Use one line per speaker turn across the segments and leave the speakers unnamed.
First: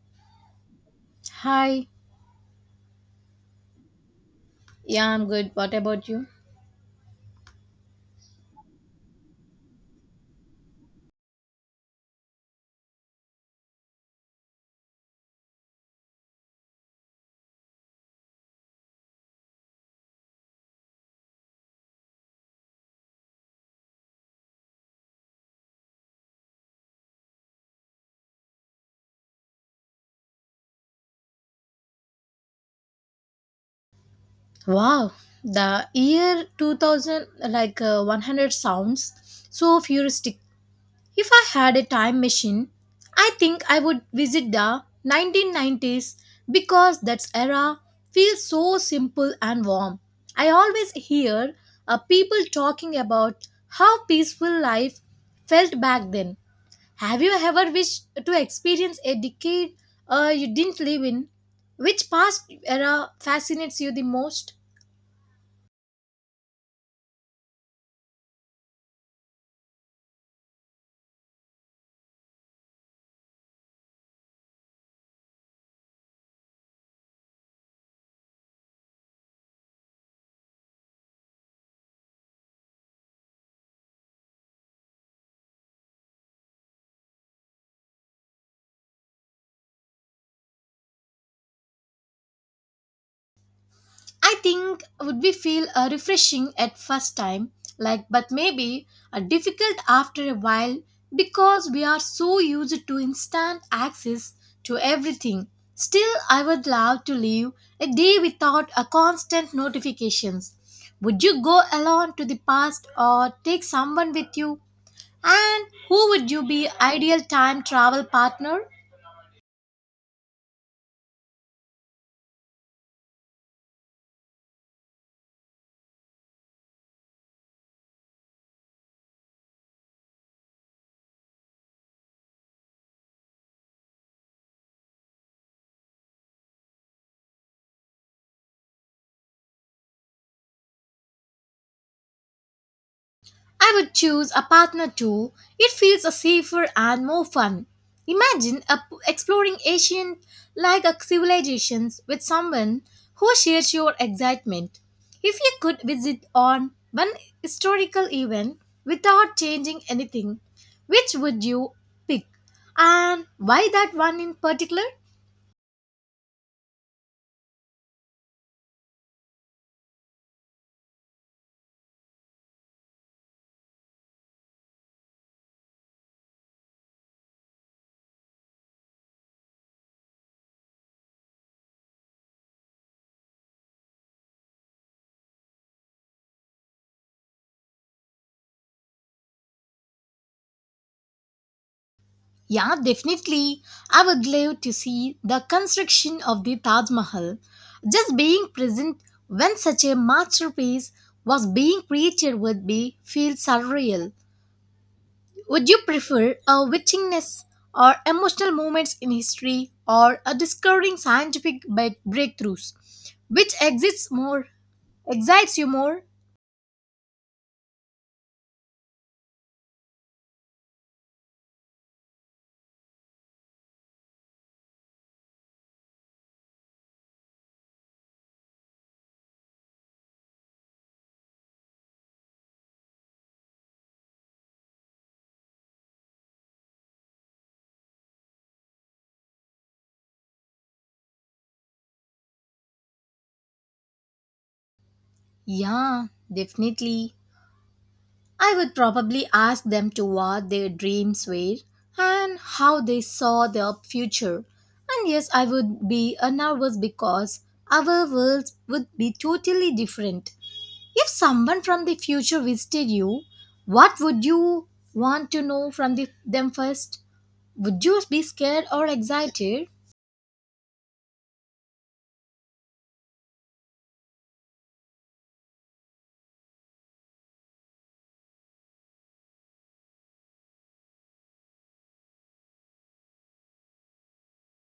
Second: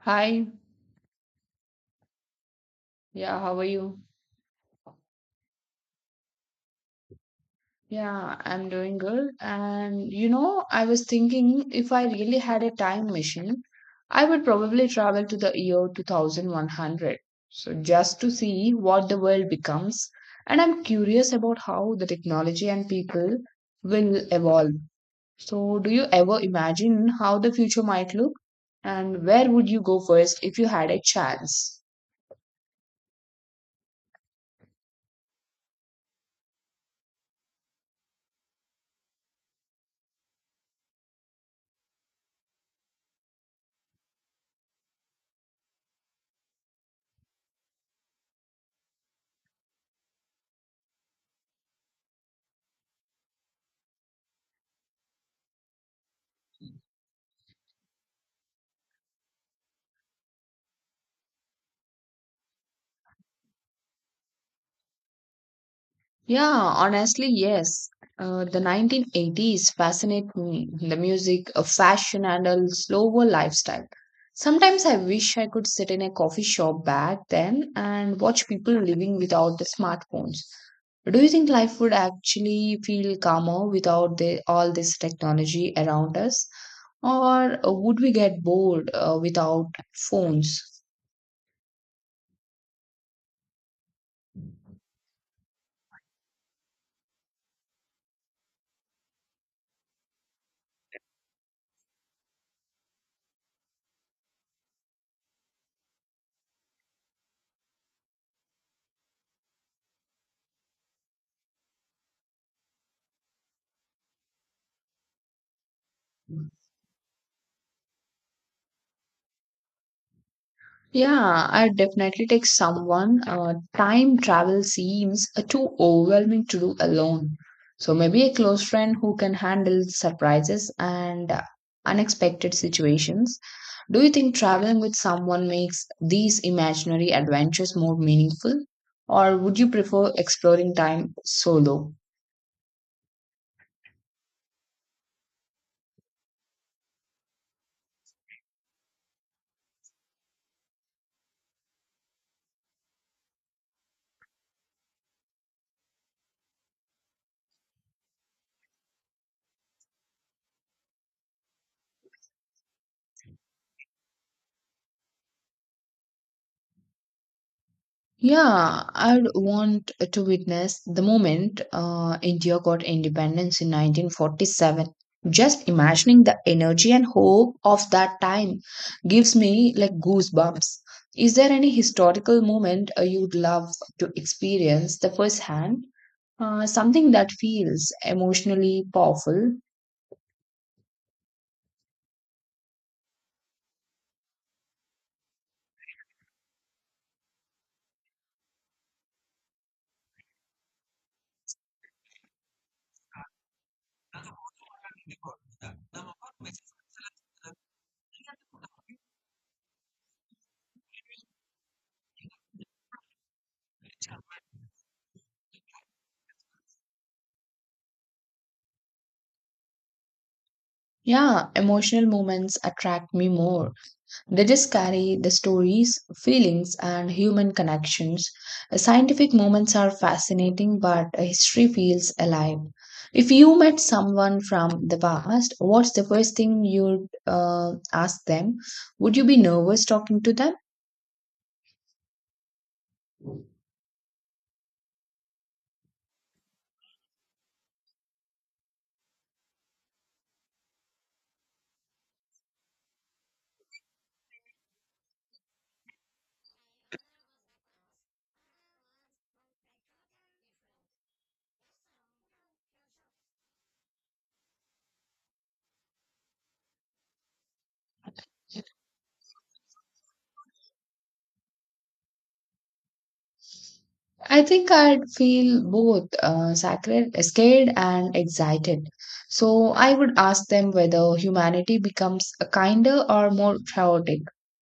Hi,
Hi,
yeah, how are you?
yeah, I'm good. What about you?
Yeah, I'm doing good. And you know, I was thinking if I really had a time machine, I would probably travel to the year 2100. So just to see what the world becomes. And I'm curious about how the technology and people will evolve. So, do you ever imagine how the future might look? And where would you go first if you had a chance?
Wow, the year 2000, 100 sounds so futuristic. If I had a time machine, I think I would visit the 1990s because that era feels so simple and warm. I always hear people talking about how peaceful life felt back then. Have you ever wished to experience a decade you didn't live in? Which past era fascinates you the most?
Yeah, honestly, yes. The 1980s fascinate me. The music, fashion, and a slower lifestyle. Sometimes I wish I could sit in a coffee shop back then and watch people living without the smartphones. Do you think life would actually feel calmer without all this technology around us? Or would we get bored without phones?
I think would be feel refreshing at first time, but maybe difficult after a while because we are so used to instant access to everything. Still, I would love to live a day without a constant notifications. Would you go alone to the past or take someone with you? And who would you be ideal time travel partner?
Yeah, I definitely take someone. Time travel seems too overwhelming to do alone. So maybe a close friend who can handle surprises and unexpected situations. Do you think traveling with someone makes these imaginary adventures more meaningful? Or would you prefer exploring time solo?
I would choose a partner too. It feels a safer and more fun. Imagine exploring ancient like a civilizations with someone who shares your excitement. If you could visit on one historical event without changing anything, which would you pick? And why that one in particular?
Yeah, I'd want to witness the moment India got independence in 1947. Just imagining the energy and hope of that time gives me like goosebumps. Is there any historical moment you'd love to experience the first hand? Something that feels emotionally powerful.
Yeah, definitely. I would love to see the construction of the Taj Mahal. Just being present when such a masterpiece was being created would be feel surreal. Would you prefer a witchiness or emotional moments in history or a discovering scientific breakthroughs? Which exists more excites you more?
Yeah, emotional moments attract me more. They just carry the stories, feelings, and human connections. Scientific moments are fascinating, but history feels alive. If you met someone from the past, what's the first thing you'd ask them? Would you be nervous talking to them?
Yeah, definitely. I would probably ask them to what their dreams were and how they saw their future. And yes, I would be nervous because our worlds would be totally different. If someone from the future visited you, what would you want to know from them first? Would you be scared or excited?
I think I'd feel both scared and excited. So I would ask them whether humanity becomes a kinder or more chaotic.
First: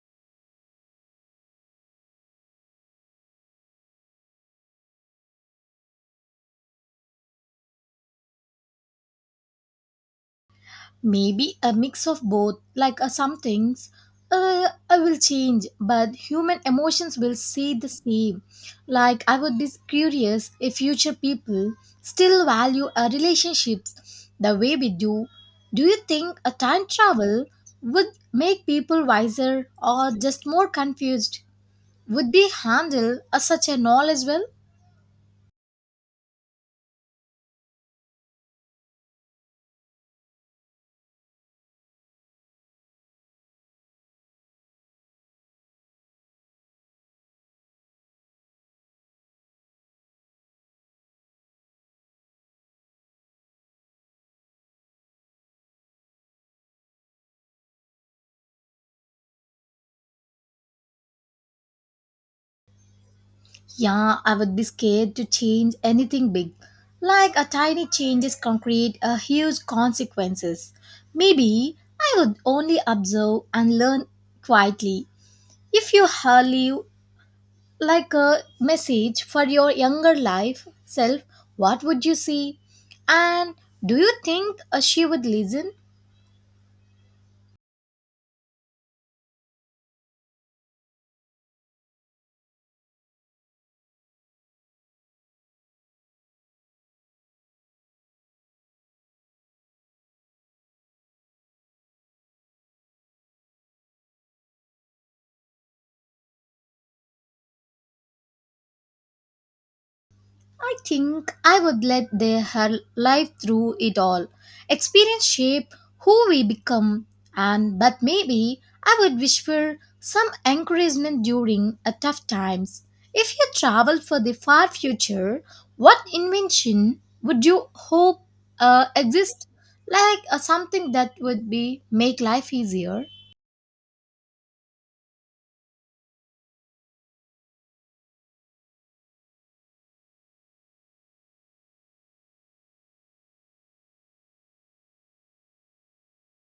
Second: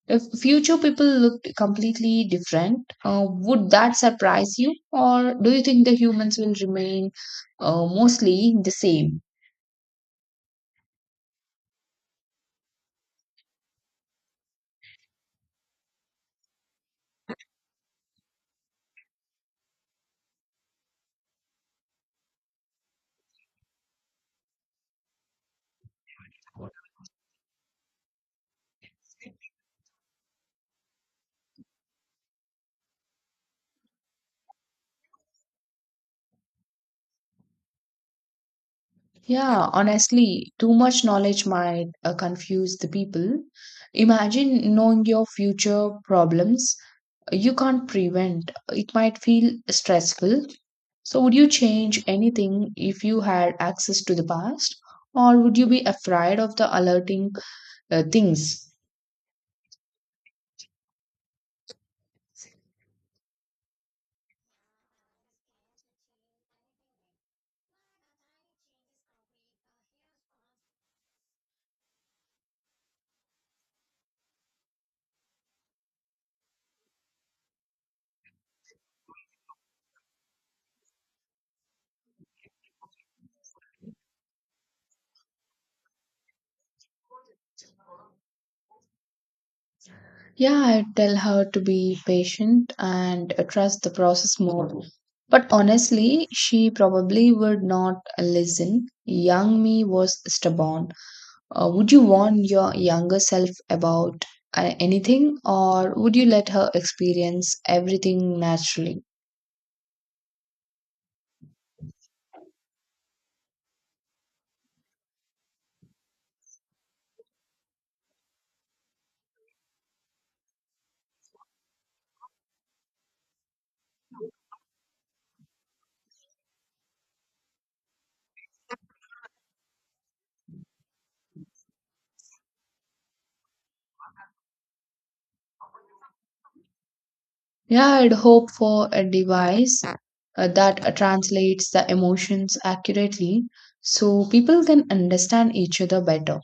If future people looked completely different, would that surprise you? Or do you think the humans will remain mostly the same?
Maybe a mix of both, like some things I will change, but human emotions will stay the same. Like I would be curious if future people still value our relationships the way we do. Do you think a time travel would make people wiser or just more confused? Would we handle such a knowledge well?
Yeah, honestly, too much knowledge might confuse the people. Imagine knowing your future problems you can't prevent. It might feel stressful. So, would you change anything if you had access to the past, or would you be afraid of the alerting things?
Yeah, I would be scared to change anything big. Like a tiny change can create a huge consequences. Maybe I would only observe and learn quietly. If you leave like a message for your younger life self, what would you say? And do you think she would listen?
Yeah, I tell her to be patient and trust the process more. But honestly, she probably would not listen. Young me was stubborn. Would you warn your younger self about anything, or would you let her experience everything naturally?
I think I would let their her life through it all. Experience shape who we become, and but maybe I would wish for some encouragement during a tough times. If you travel for the far future, what invention would you hope exist? Like something that would be make life easier.
Yeah, I'd hope for a device that translates the emotions accurately so people can understand each other better.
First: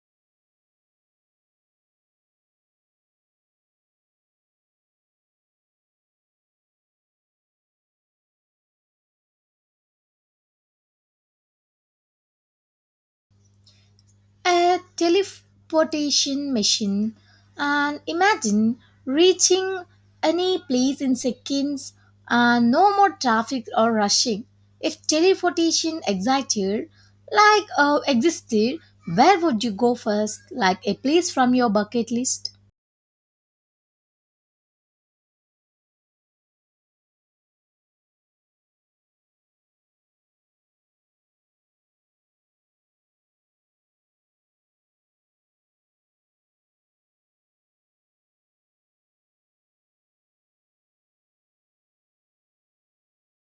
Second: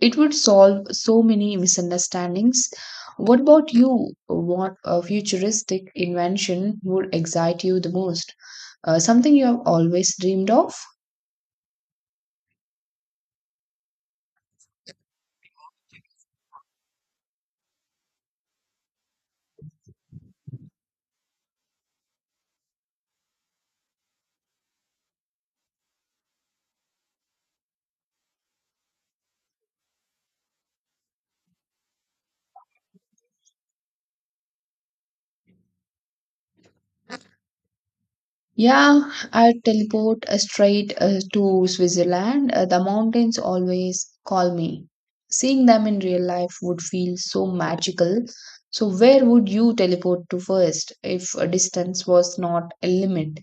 It would solve so many misunderstandings. What about you? What futuristic invention would excite you the most? Something you have always dreamed of?
A teleportation machine and imagine reaching any place in seconds and no more traffic or rushing. If teleportation existed, where would you go first? Like a place from your bucket list?
Yeah, I teleport straight to Switzerland. The mountains always call me. Seeing them in real life would feel so magical. So, where would you teleport to first if a distance was not a limit?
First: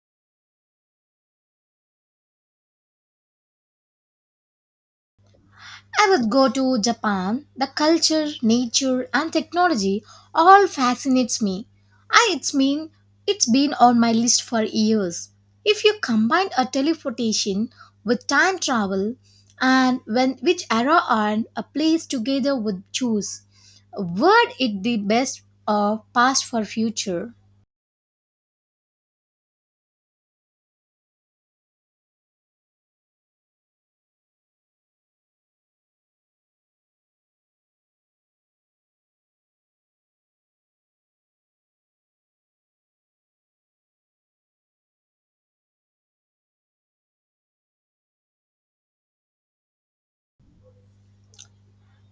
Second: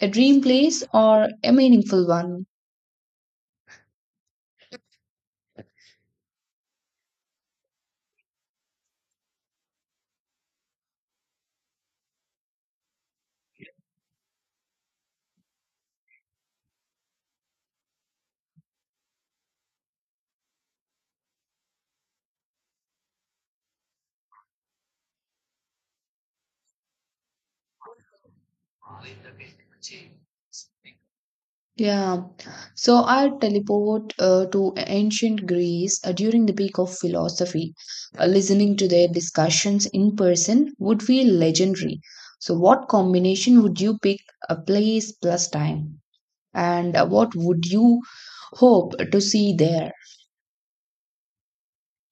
A dream place or a meaningful one?
I would go to Japan. The culture, nature, and technology all fascinates me. It's mean it's been on my list for years. If you combine a teleportation with time travel and when which era and a place together would choose, would it the best or past for future?
Yeah, so I teleport to ancient Greece during the peak of philosophy. Listening to their discussions in person would feel legendary. So, what combination would you pick? A place plus time. And what would you hope to see there?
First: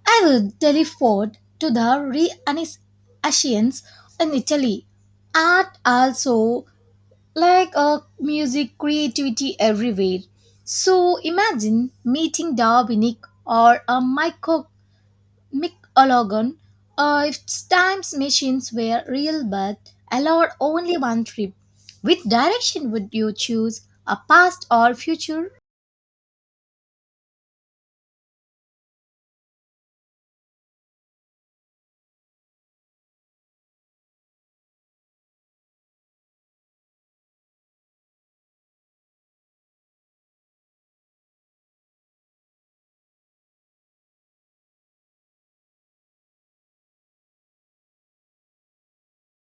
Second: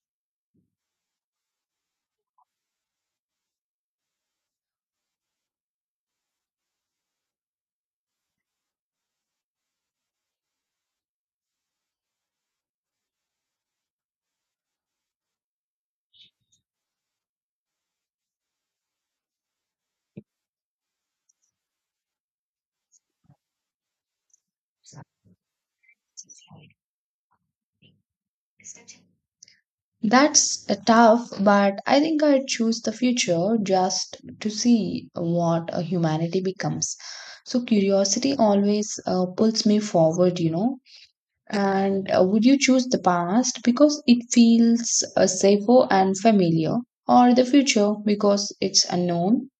I would teleport to the Renaissance in Italy. Art also like music creativity everywhere, so imagine meeting darwinic or a Michael micologon. If times machines were real but allowed only one trip, which direction would you choose, a past or future?
That's tough, but I think I'd choose the future just to see what humanity becomes. So, curiosity always pulls me forward, you know. And would you choose the past because it feels safer and familiar, or the future because it's unknown?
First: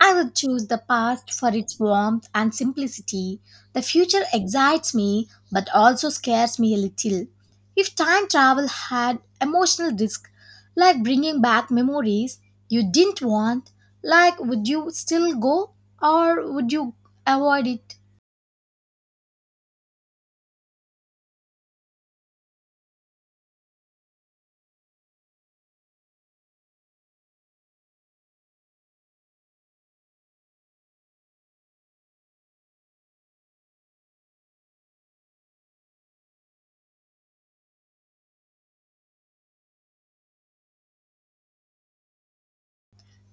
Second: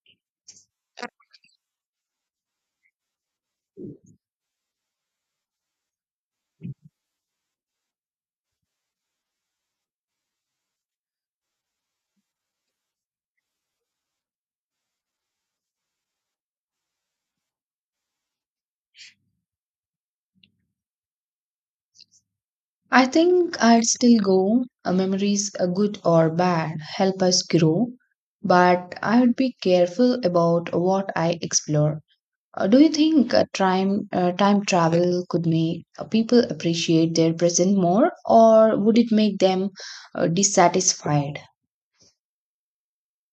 I would choose the past for its warmth and simplicity. The future excites me but also scares me a little. If time travel had emotional risk, like bringing back memories you didn't want, like would you still go or would you avoid it?
I think I'd still go. Memories, good or bad, help us grow, but I would be careful about what I explore. Do you think time travel could make people appreciate their present more, or would it make them dissatisfied?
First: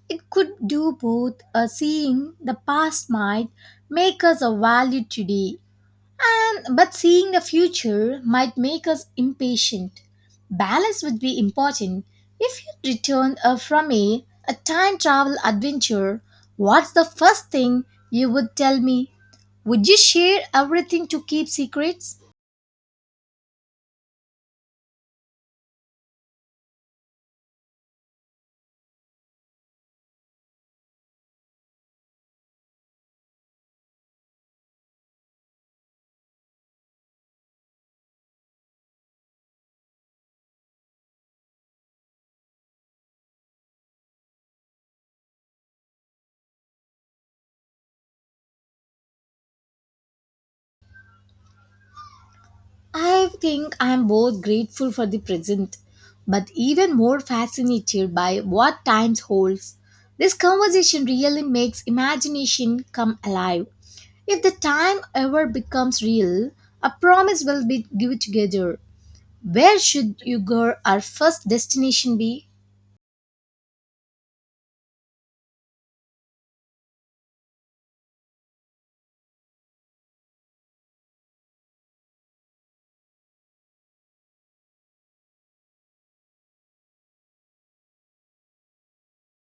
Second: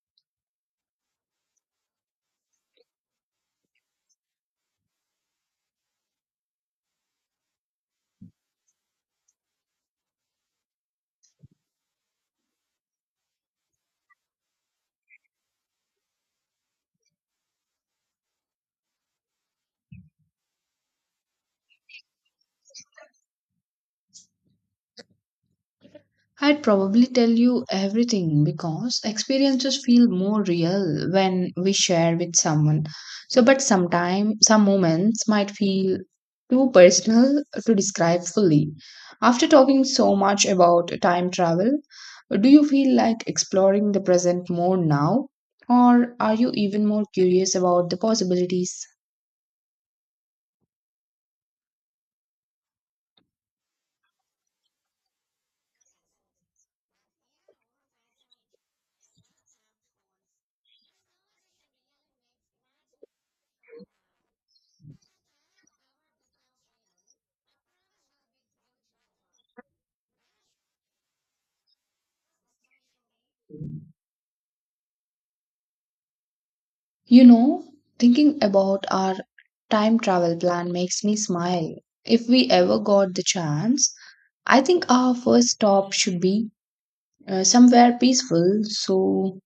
It could do both. A Seeing the past might make us a value today. And but seeing the future might make us impatient. Balance would be important. If you returned from a time travel adventure, what's the first thing you would tell me? Would you share everything to keep secrets?
I'd probably tell you everything because experiences feel more real when we share with someone. So, but sometimes some moments might feel too personal to describe fully. After talking so much about time travel, do you feel like exploring the present more now? Or are you even more curious about the possibilities?
I think I am both grateful for the present, but even more fascinated by what time holds. This conversation really makes imagination come alive. If the time ever becomes real, a promise will be given together. Where should you go our first destination be?
You know, thinking about our time travel plan makes me smile. If we ever got the chance, I think our first stop should be somewhere peaceful so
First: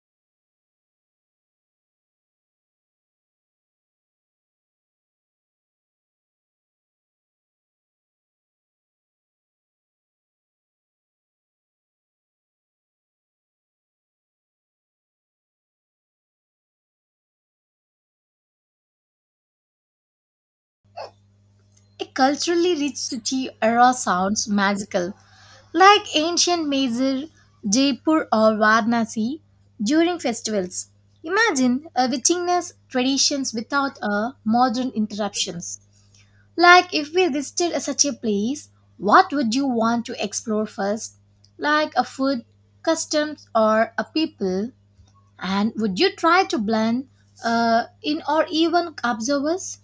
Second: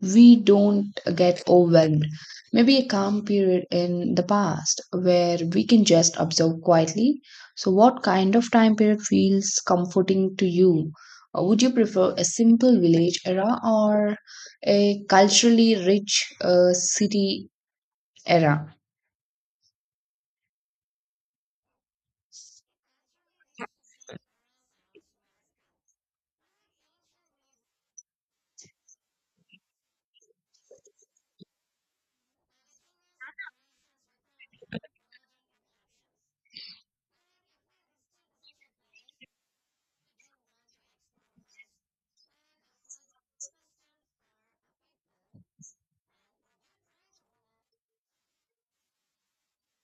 we don't get overwhelmed. Maybe a calm period in the past where we can just observe quietly. So, what kind of time period feels comforting to you? Would you prefer a simple village era or a culturally rich city era.
A culturally rich city era sounds magical, like ancient Mysore, Jaipur, or Varanasi during festivals. Imagine witness traditions without modern interruptions. Like if we visited such a place, what would you want to explore first? Like a food, customs, or a people? And would you try to blend in or even observe us?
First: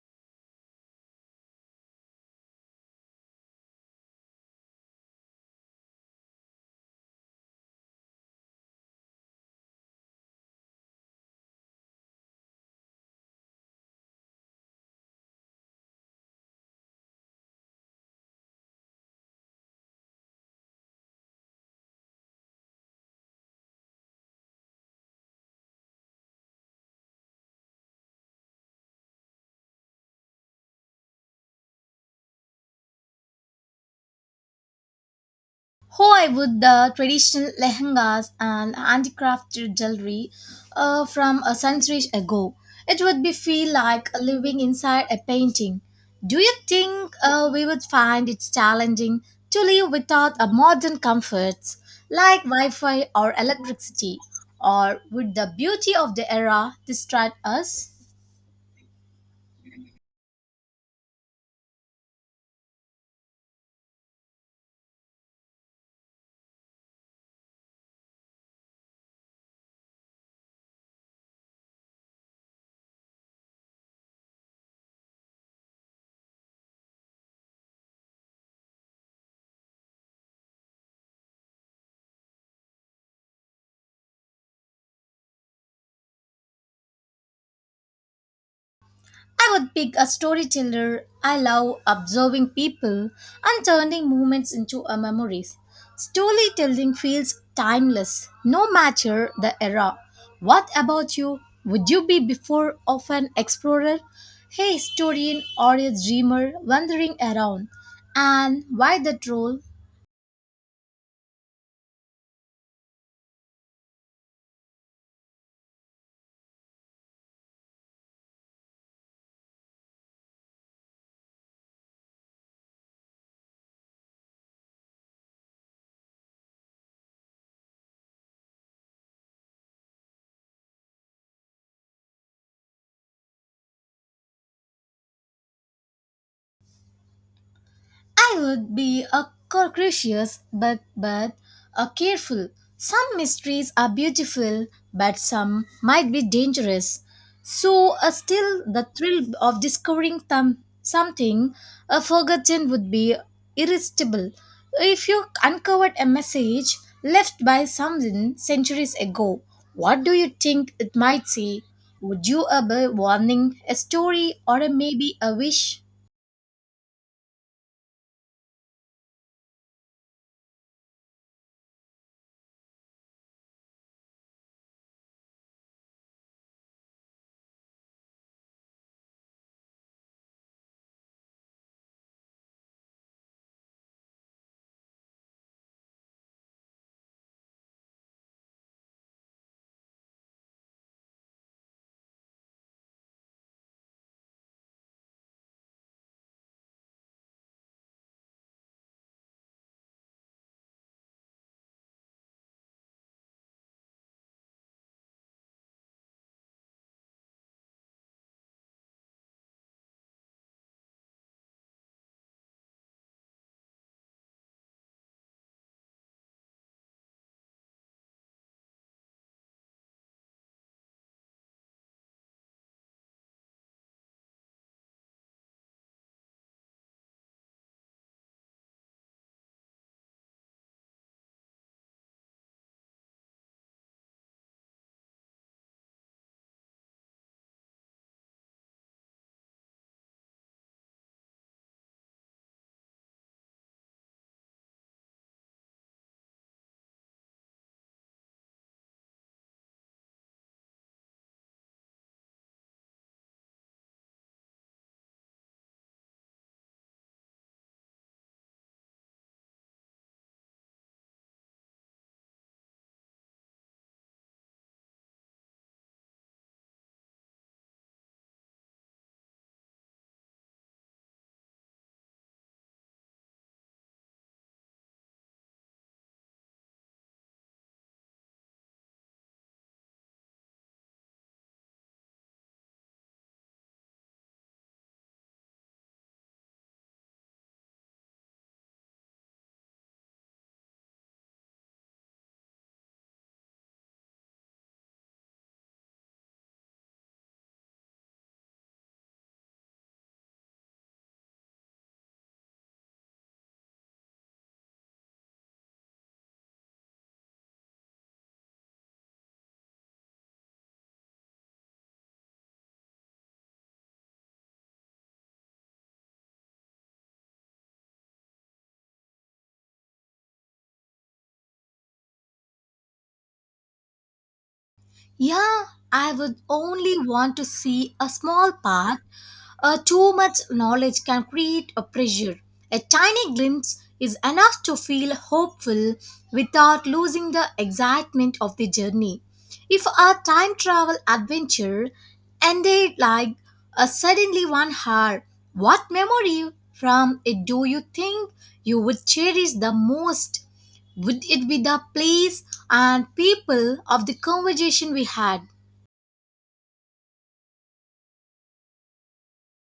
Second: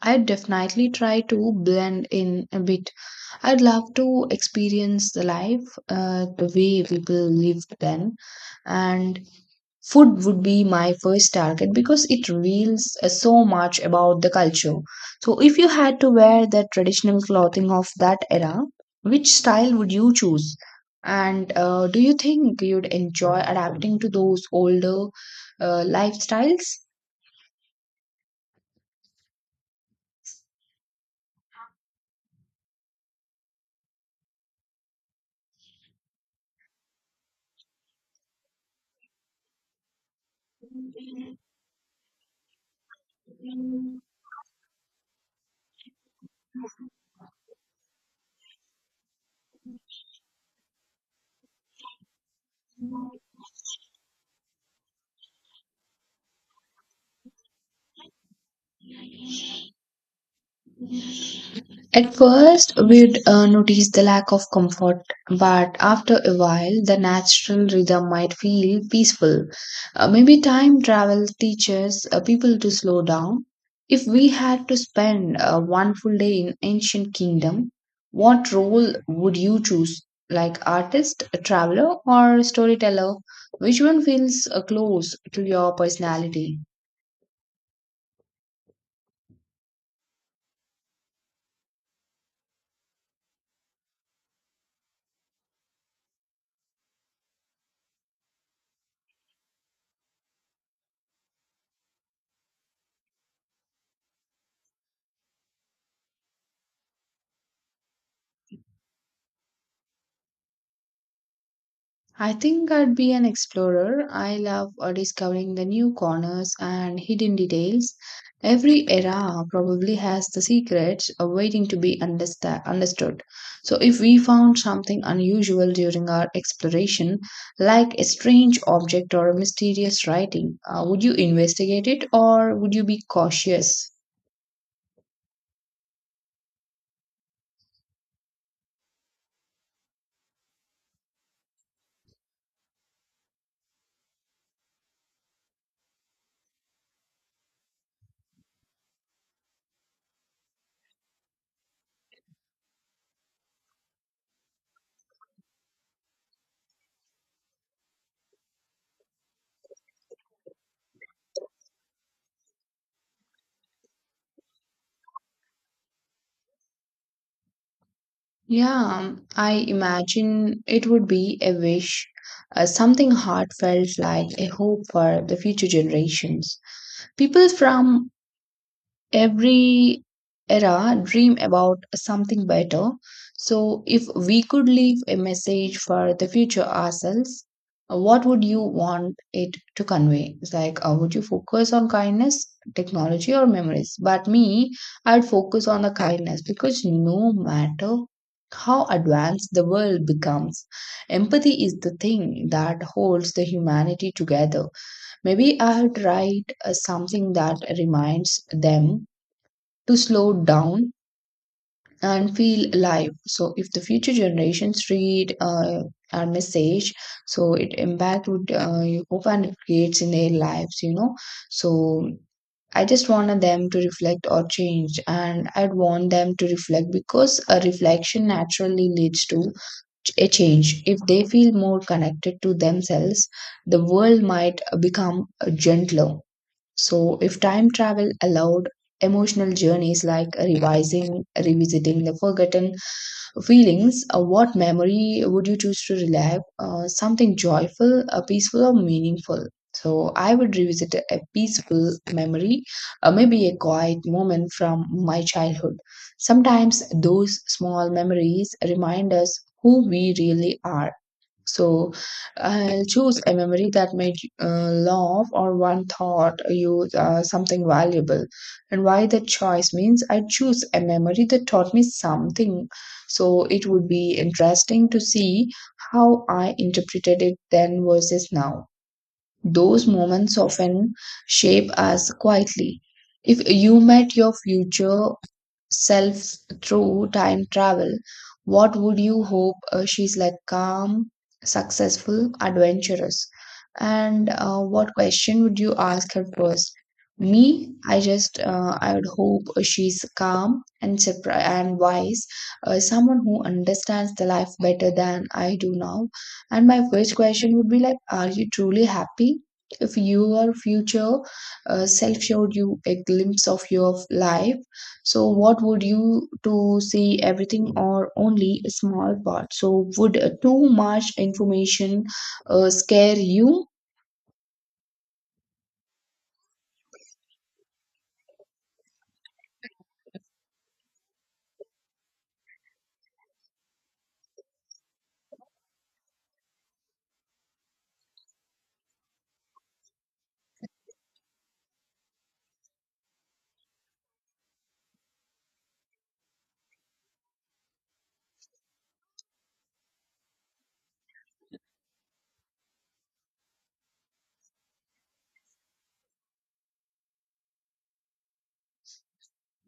I would definitely try to blend in a bit. I'd love to experience the life, the way people lived then, and food would be my first target because it reveals so much about the culture. So, if you had to wear the traditional clothing of that era, which style would you choose? And do you think you'd enjoy adapting to those older lifestyles?
How I would the traditional lehengas and handicrafted jewelry from a century ago. It would be feel like living inside a painting. Do you think we would find it challenging to live without a modern comforts like Wi-Fi or electricity, or would the beauty of the era distract us?
At first, we'd notice the lack of comfort, but after a while, the natural rhythm might feel peaceful. Maybe time travel teaches people to slow down. If we had to spend one full day in ancient kingdom, what role would you choose? Like artist, a traveler, or storyteller? Which one feels close to your personality?
I would pick a storyteller. I love observing people and turning moments into a memories. Storytelling feels timeless, no matter the era. What about you? Would you be before of an explorer, a historian, or a dreamer wandering around? And why that role?
I think I'd be an explorer. I love discovering the new corners and hidden details. Every era probably has the secrets waiting to be understood. So, if we found something unusual during our exploration, like a strange object or a mysterious writing, would you investigate it or would you be cautious?
I would be a cautious but a careful. Some mysteries are beautiful, but some might be dangerous. So, still, the thrill of discovering something a forgotten would be irresistible. If you uncovered a message left by someone centuries ago, what do you think it might say? Would you be a warning, a story, or a maybe a wish?
Yeah, I imagine it would be a wish, something heartfelt like a hope for the future generations. People from every era dream about something better. So, if we could leave a message for the future ourselves, what would you want it to convey? It's like, would you focus on kindness, technology, or memories? But me, I'd focus on the kindness because no matter how advanced the world becomes, empathy is the thing that holds the humanity together. Maybe I would write something that reminds them to slow down and feel alive. So if the future generations read our message, so it impact would you hope and it creates in their lives, you know. So I just wanted them to reflect or change, and I'd want them to reflect because a reflection naturally leads to a change. If they feel more connected to themselves, the world might become gentler. So, if time travel allowed emotional journeys like revisiting the forgotten feelings, what memory would you choose to relive? Something joyful, peaceful, or meaningful? So, I would revisit a peaceful memory, maybe a quiet moment from my childhood. Sometimes those small memories remind us who we really are. So I'll choose a memory that made you laugh or one thought you something valuable. And why that choice means I choose a memory that taught me something. So it would be interesting to see how I interpreted it then versus now. Those moments often shape us quietly. If you met your future self through time travel, what would you hope she's like calm, successful, adventurous? And what question would you ask her first? Me, I would hope she's calm and and wise, someone who understands the life better than I do now and my first question would be like, are you truly happy? If your future self showed you a glimpse of your life, so what would you to see everything or only a small part? So would too much information scare you?
Yeah, I would only want to see a small part. Too much knowledge can create a pressure. A tiny glimpse is enough to feel hopeful without losing the excitement of the journey. If a time travel adventure ended like a suddenly 1 hour, what memory from it do you think you would cherish the most? Would it be the place and people of the conversation we had?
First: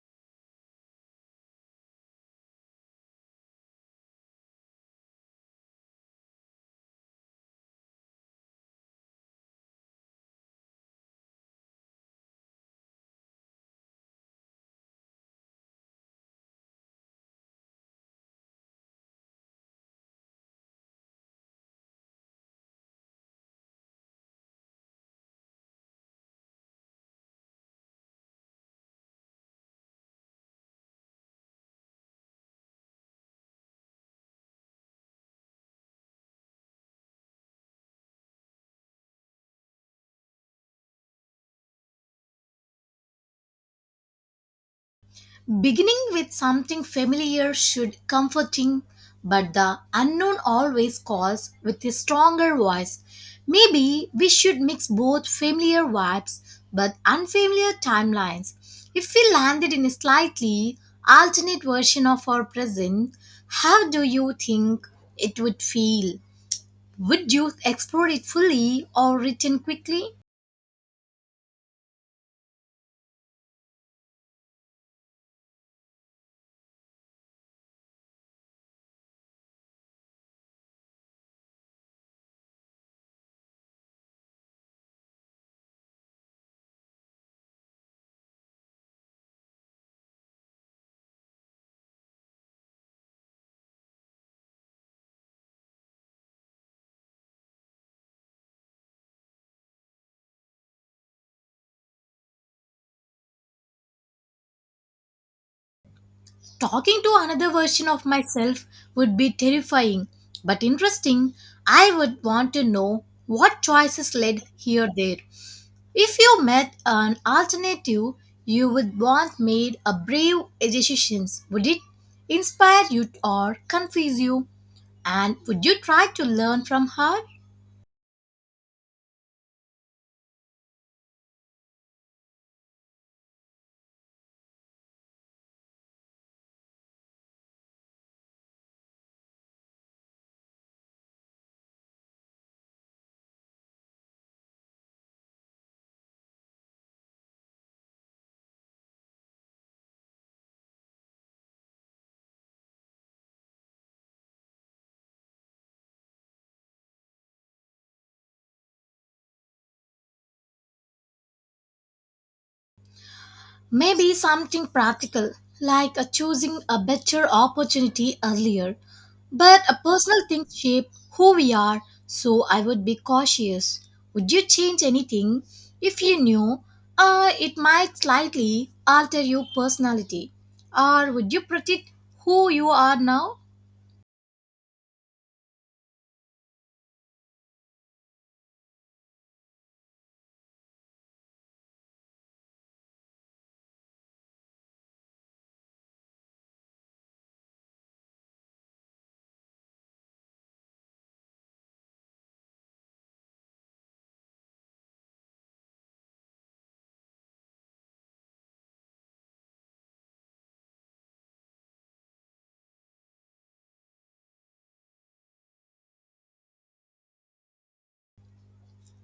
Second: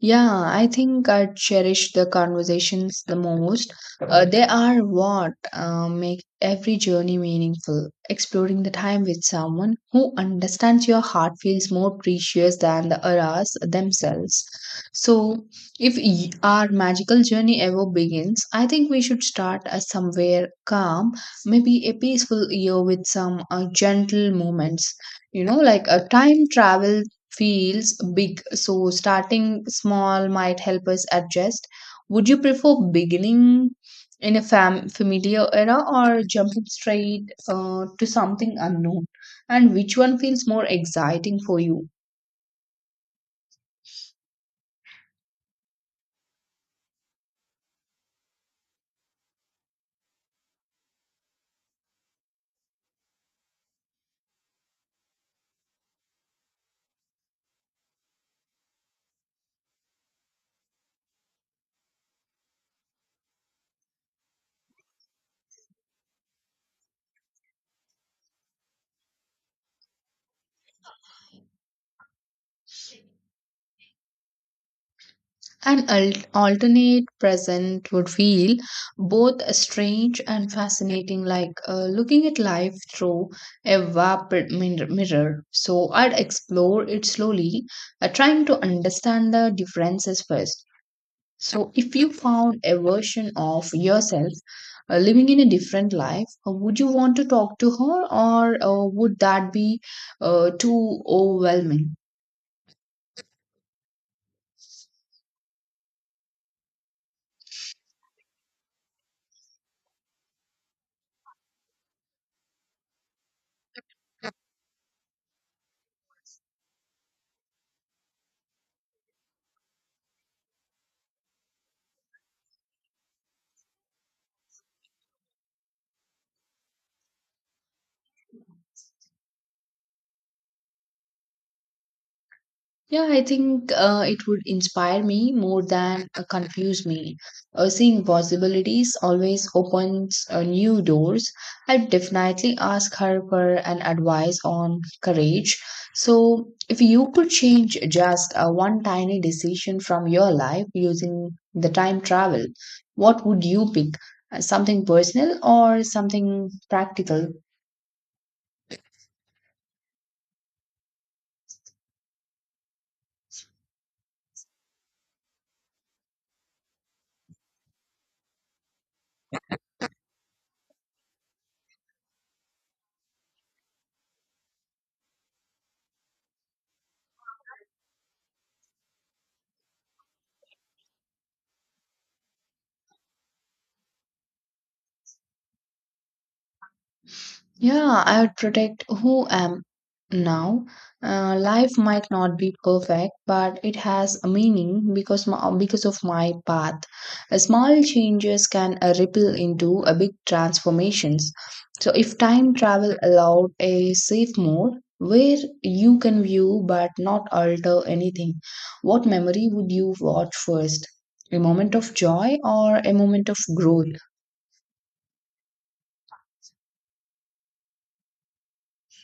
Yeah, I think I cherish the conversations the most. They are what make every journey meaningful. Exploring the time with someone who understands your heart feels more precious than the hours themselves. So, if our magical journey ever begins, I think we should start somewhere calm, maybe a peaceful year with some gentle moments. You know, like a time travel feels big. So starting small might help us adjust. Would you prefer beginning in a familiar era or jumping straight to something unknown? And which one feels more exciting for you?
Beginning with something familiar should comforting, but the unknown always calls with a stronger voice. Maybe we should mix both familiar vibes but unfamiliar timelines. If we landed in a slightly alternate version of our present, how do you think it would feel? Would you explore it fully or return quickly?
An alternate present would feel both strange and fascinating, like looking at life through a vapid mirror. So I'd explore it slowly, trying to understand the differences first. So, if you found a version of yourself living in a different life, would you want to talk to her, or would that be too overwhelming?
Talking to another version of myself would be terrifying, but interesting. I would want to know what choices led here there. If you met an alternative you would want made a brave decisions, would it inspire you or confuse you? And would you try to learn from her?
Yeah, I think it would inspire me more than confuse me. Seeing possibilities always opens new doors. I'd definitely ask her for an advice on courage. So, if you could change just one tiny decision from your life using the time travel, what would you pick? Something personal or something practical?
Maybe something practical, like choosing a better opportunity earlier. But a personal thing shape who we are, so I would be cautious. Would you change anything if you knew it might slightly alter your personality? Or would you protect who you are now?
Yeah, I would protect who am now. Life might not be perfect, but it has a meaning because of my path. Small changes can ripple into a big transformations. So if time travel allowed a safe mode where you can view but not alter anything, what memory would you watch first? A moment of joy or a moment of growth?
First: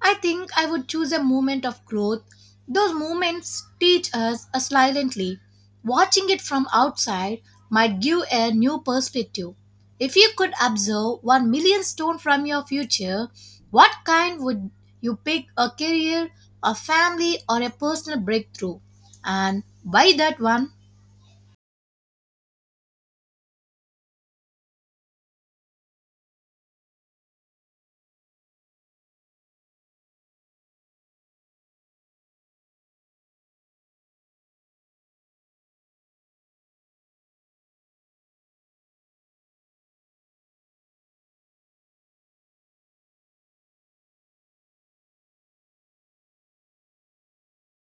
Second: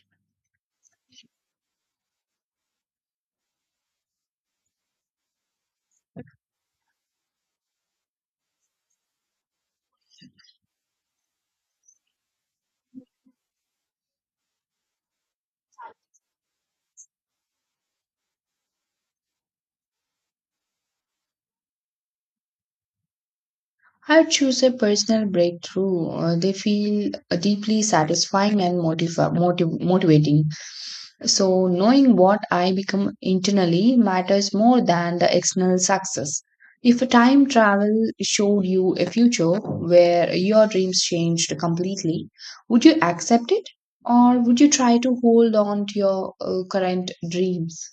I think I would choose a moment of growth. Those moments teach us silently. Watching it from outside might give a new perspective. If you could observe 1 million stone from your future, what kind would you pick, a career, a family, or a personal breakthrough? And why that one?
I choose a personal breakthrough. They feel deeply satisfying and motivating. So, knowing what I become internally matters more than the external success. If a time travel showed you a future where your dreams changed completely, would you accept it or would you try to hold on to your current dreams?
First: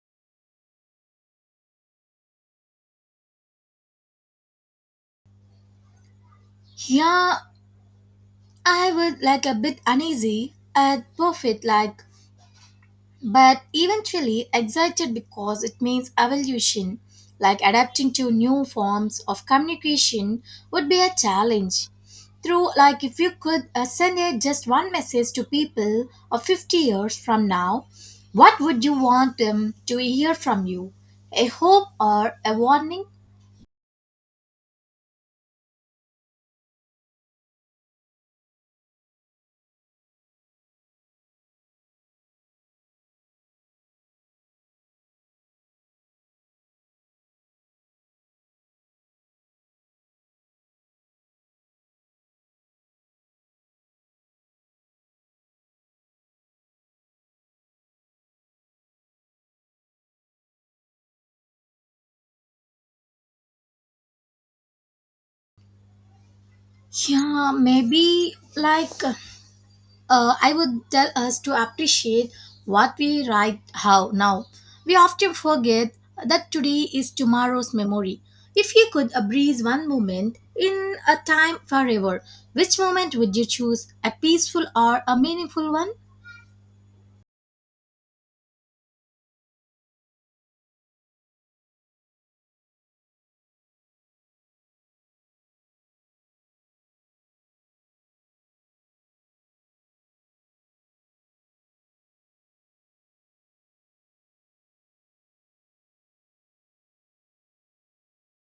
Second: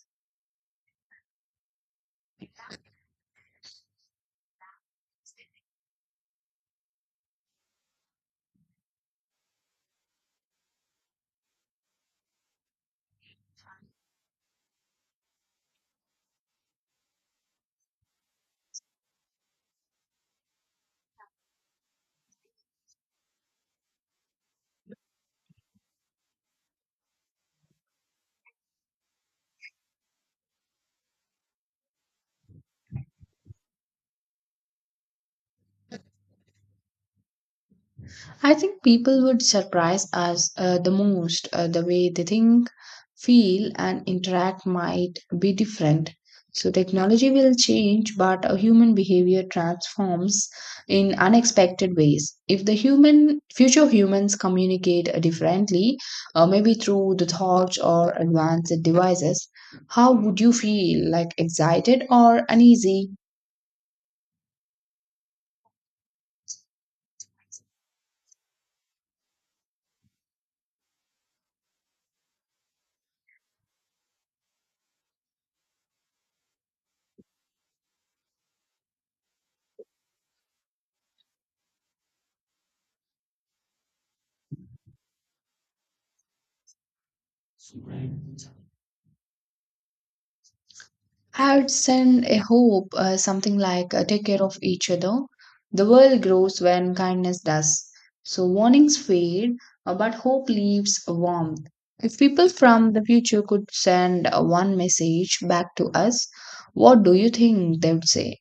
Yeah, I would like a bit uneasy at profit like but eventually excited because it means evolution, like adapting to new forms of communication would be a challenge. Through, like, if you could send just one message to people of 50 years from now, what would you want them to hear from you? A hope or a warning?
I think people would surprise us the most. The way they think, feel, and interact might be different. So, technology will change, but a human behavior transforms in unexpected ways. If the human future humans communicate differently, maybe through the thoughts or advanced devices, how would you feel? Like excited or uneasy?
Yeah, maybe like. I would tell us to appreciate what we write how now. We often forget that today is tomorrow's memory. If you could breeze one moment in a time forever, which moment would you choose? A peaceful or a meaningful one?
I would send a hope, something like take care of each other. The world grows when kindness does. So warnings fade, but hope leaves warmth. If people from the future could send one message back to us, what do you think they would say?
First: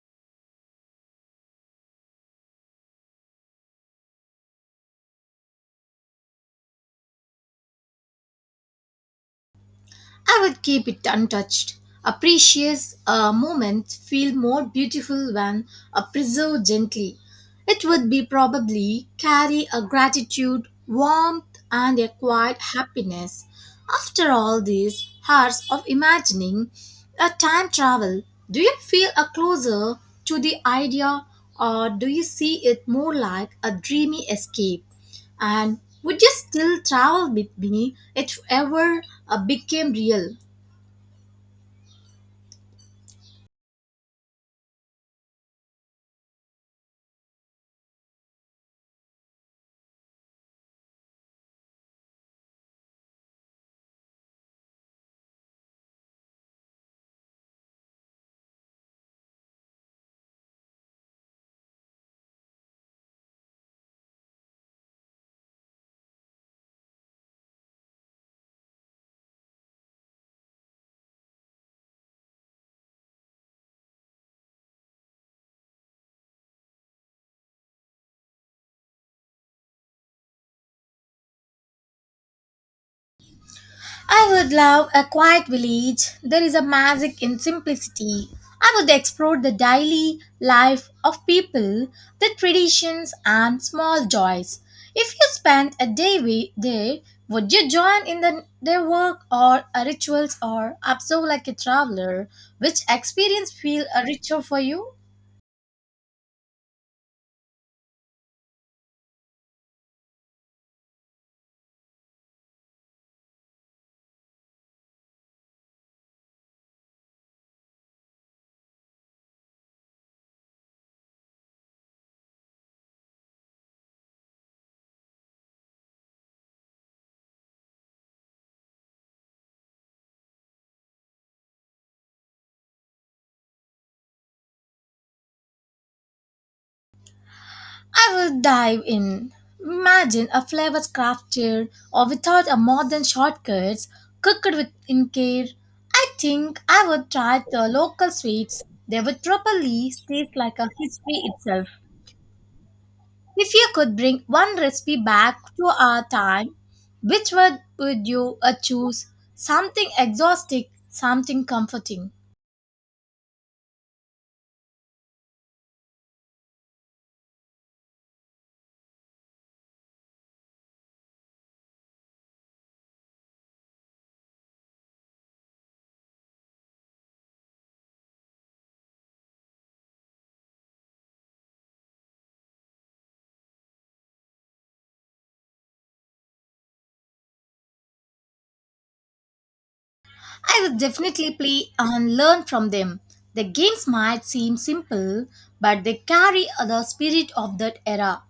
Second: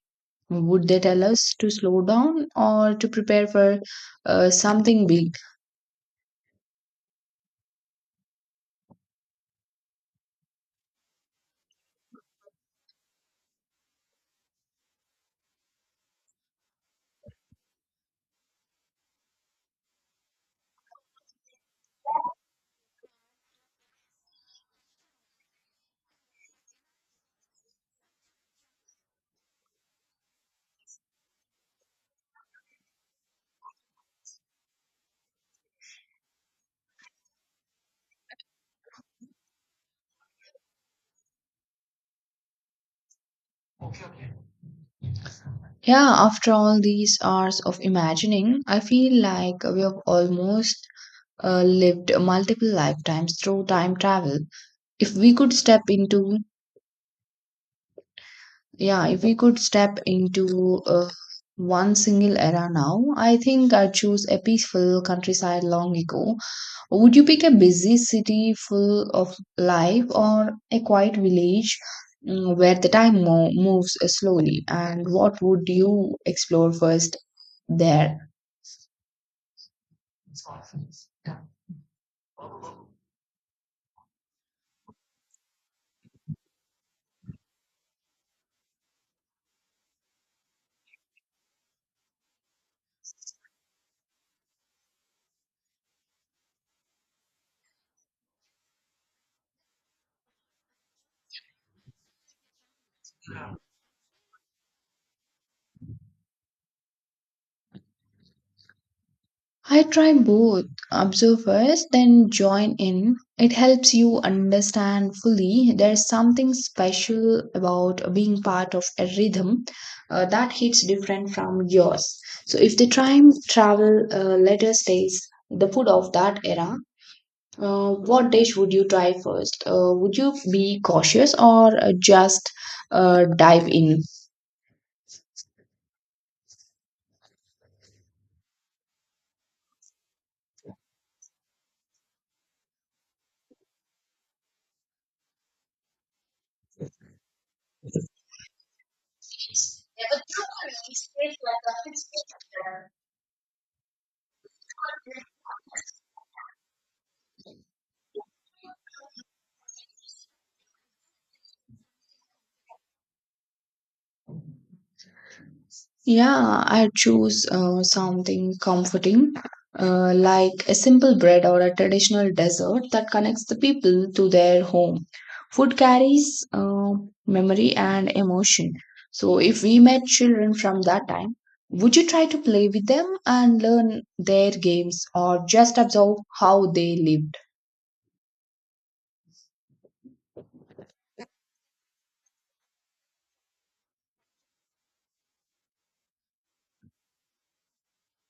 Would they tell us to slow down or to prepare for something big?
I would keep it untouched. A precious moment feel more beautiful when preserved gently. It would be probably carry a gratitude, warmth, and a quiet happiness. After all these hours of imagining a time travel, do you feel a closer to the idea or do you see it more like a dreamy escape? And would you still travel with me if ever became real?
Yeah, after all these hours of imagining, I feel like we have almost lived multiple lifetimes through time travel. If we could step into, yeah, If we could step into one single era now, I think I'd choose a peaceful countryside long ago. Would you pick a busy city full of life or a quiet village? Where the moves slowly, and what would you explore first there?
I would love a quiet village. There is a magic in simplicity. I would explore the daily life of people, the traditions, and small joys. If you spent a day there, would you join in their work or rituals or observe like a traveler? Which experience feel richer for you?
I try both observe first, then join in. It helps you understand fully. There's something special about being part of a rhythm that hits different from yours. So, if the time travel later stays the food of that era, what dish would you try first? Would you be cautious or just dive in?
I will dive in. Imagine a flavor crafted or without a modern shortcuts, cooked with in care. I think I would try the local sweets. They would probably taste like a history itself. If you could bring one recipe back to our time, which one would you choose? Something exotic, something comforting.
Yeah, I choose something comforting, like a simple bread or a traditional dessert that connects the people to their home. Food carries memory and emotion. So, if we met children from that time, would you try to play with them and learn their games or just observe how they live?
I would definitely play and learn from them. The games might seem simple, but they carry the spirit of that era.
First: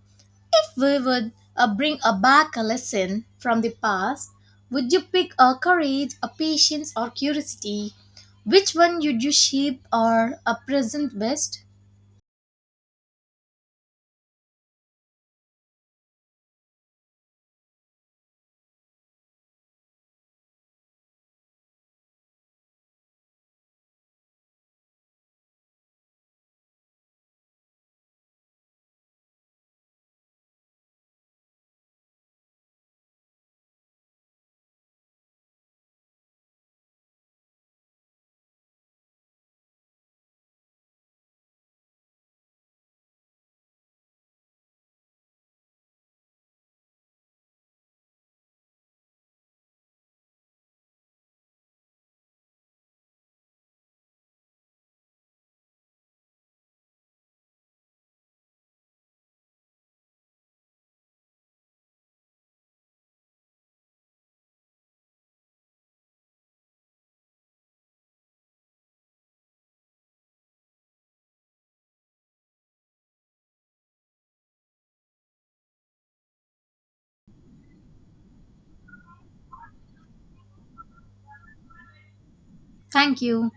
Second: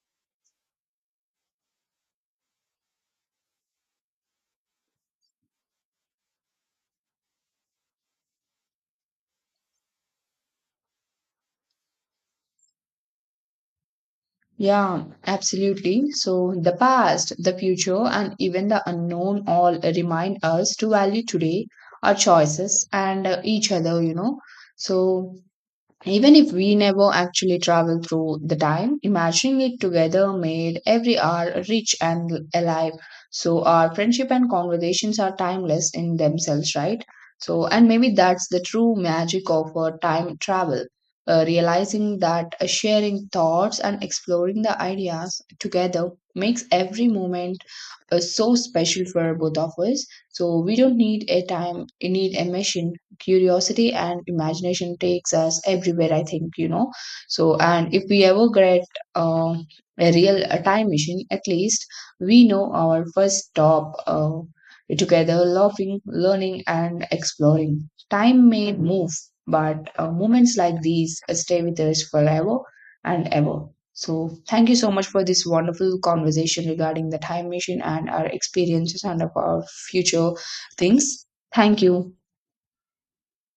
If we would bring back a lesson from the past, would you pick a courage, a patience, or curiosity? Which one would you shape or a present best?
Yeah, absolutely. So, the past, the future, and even the unknown all remind us to value today, our choices, and each other, you know. So, even if we never actually travel through the time, imagining it together made every hour rich and alive. So our friendship and conversations are timeless in themselves, right? So, and maybe that's the true magic of time travel, realizing that sharing thoughts and exploring the ideas together makes every moment so special for both of us. So we don't need a time, we need a machine curiosity and imagination takes us everywhere I think, you know. So and if we ever get uh, a real time machine, at least we know our first stop, together laughing learning and exploring. Time may move, but moments like these stay with us forever and ever. So thank you so much for this wonderful conversation regarding the time machine and our experiences and of our future things. Thank you.
Thank you.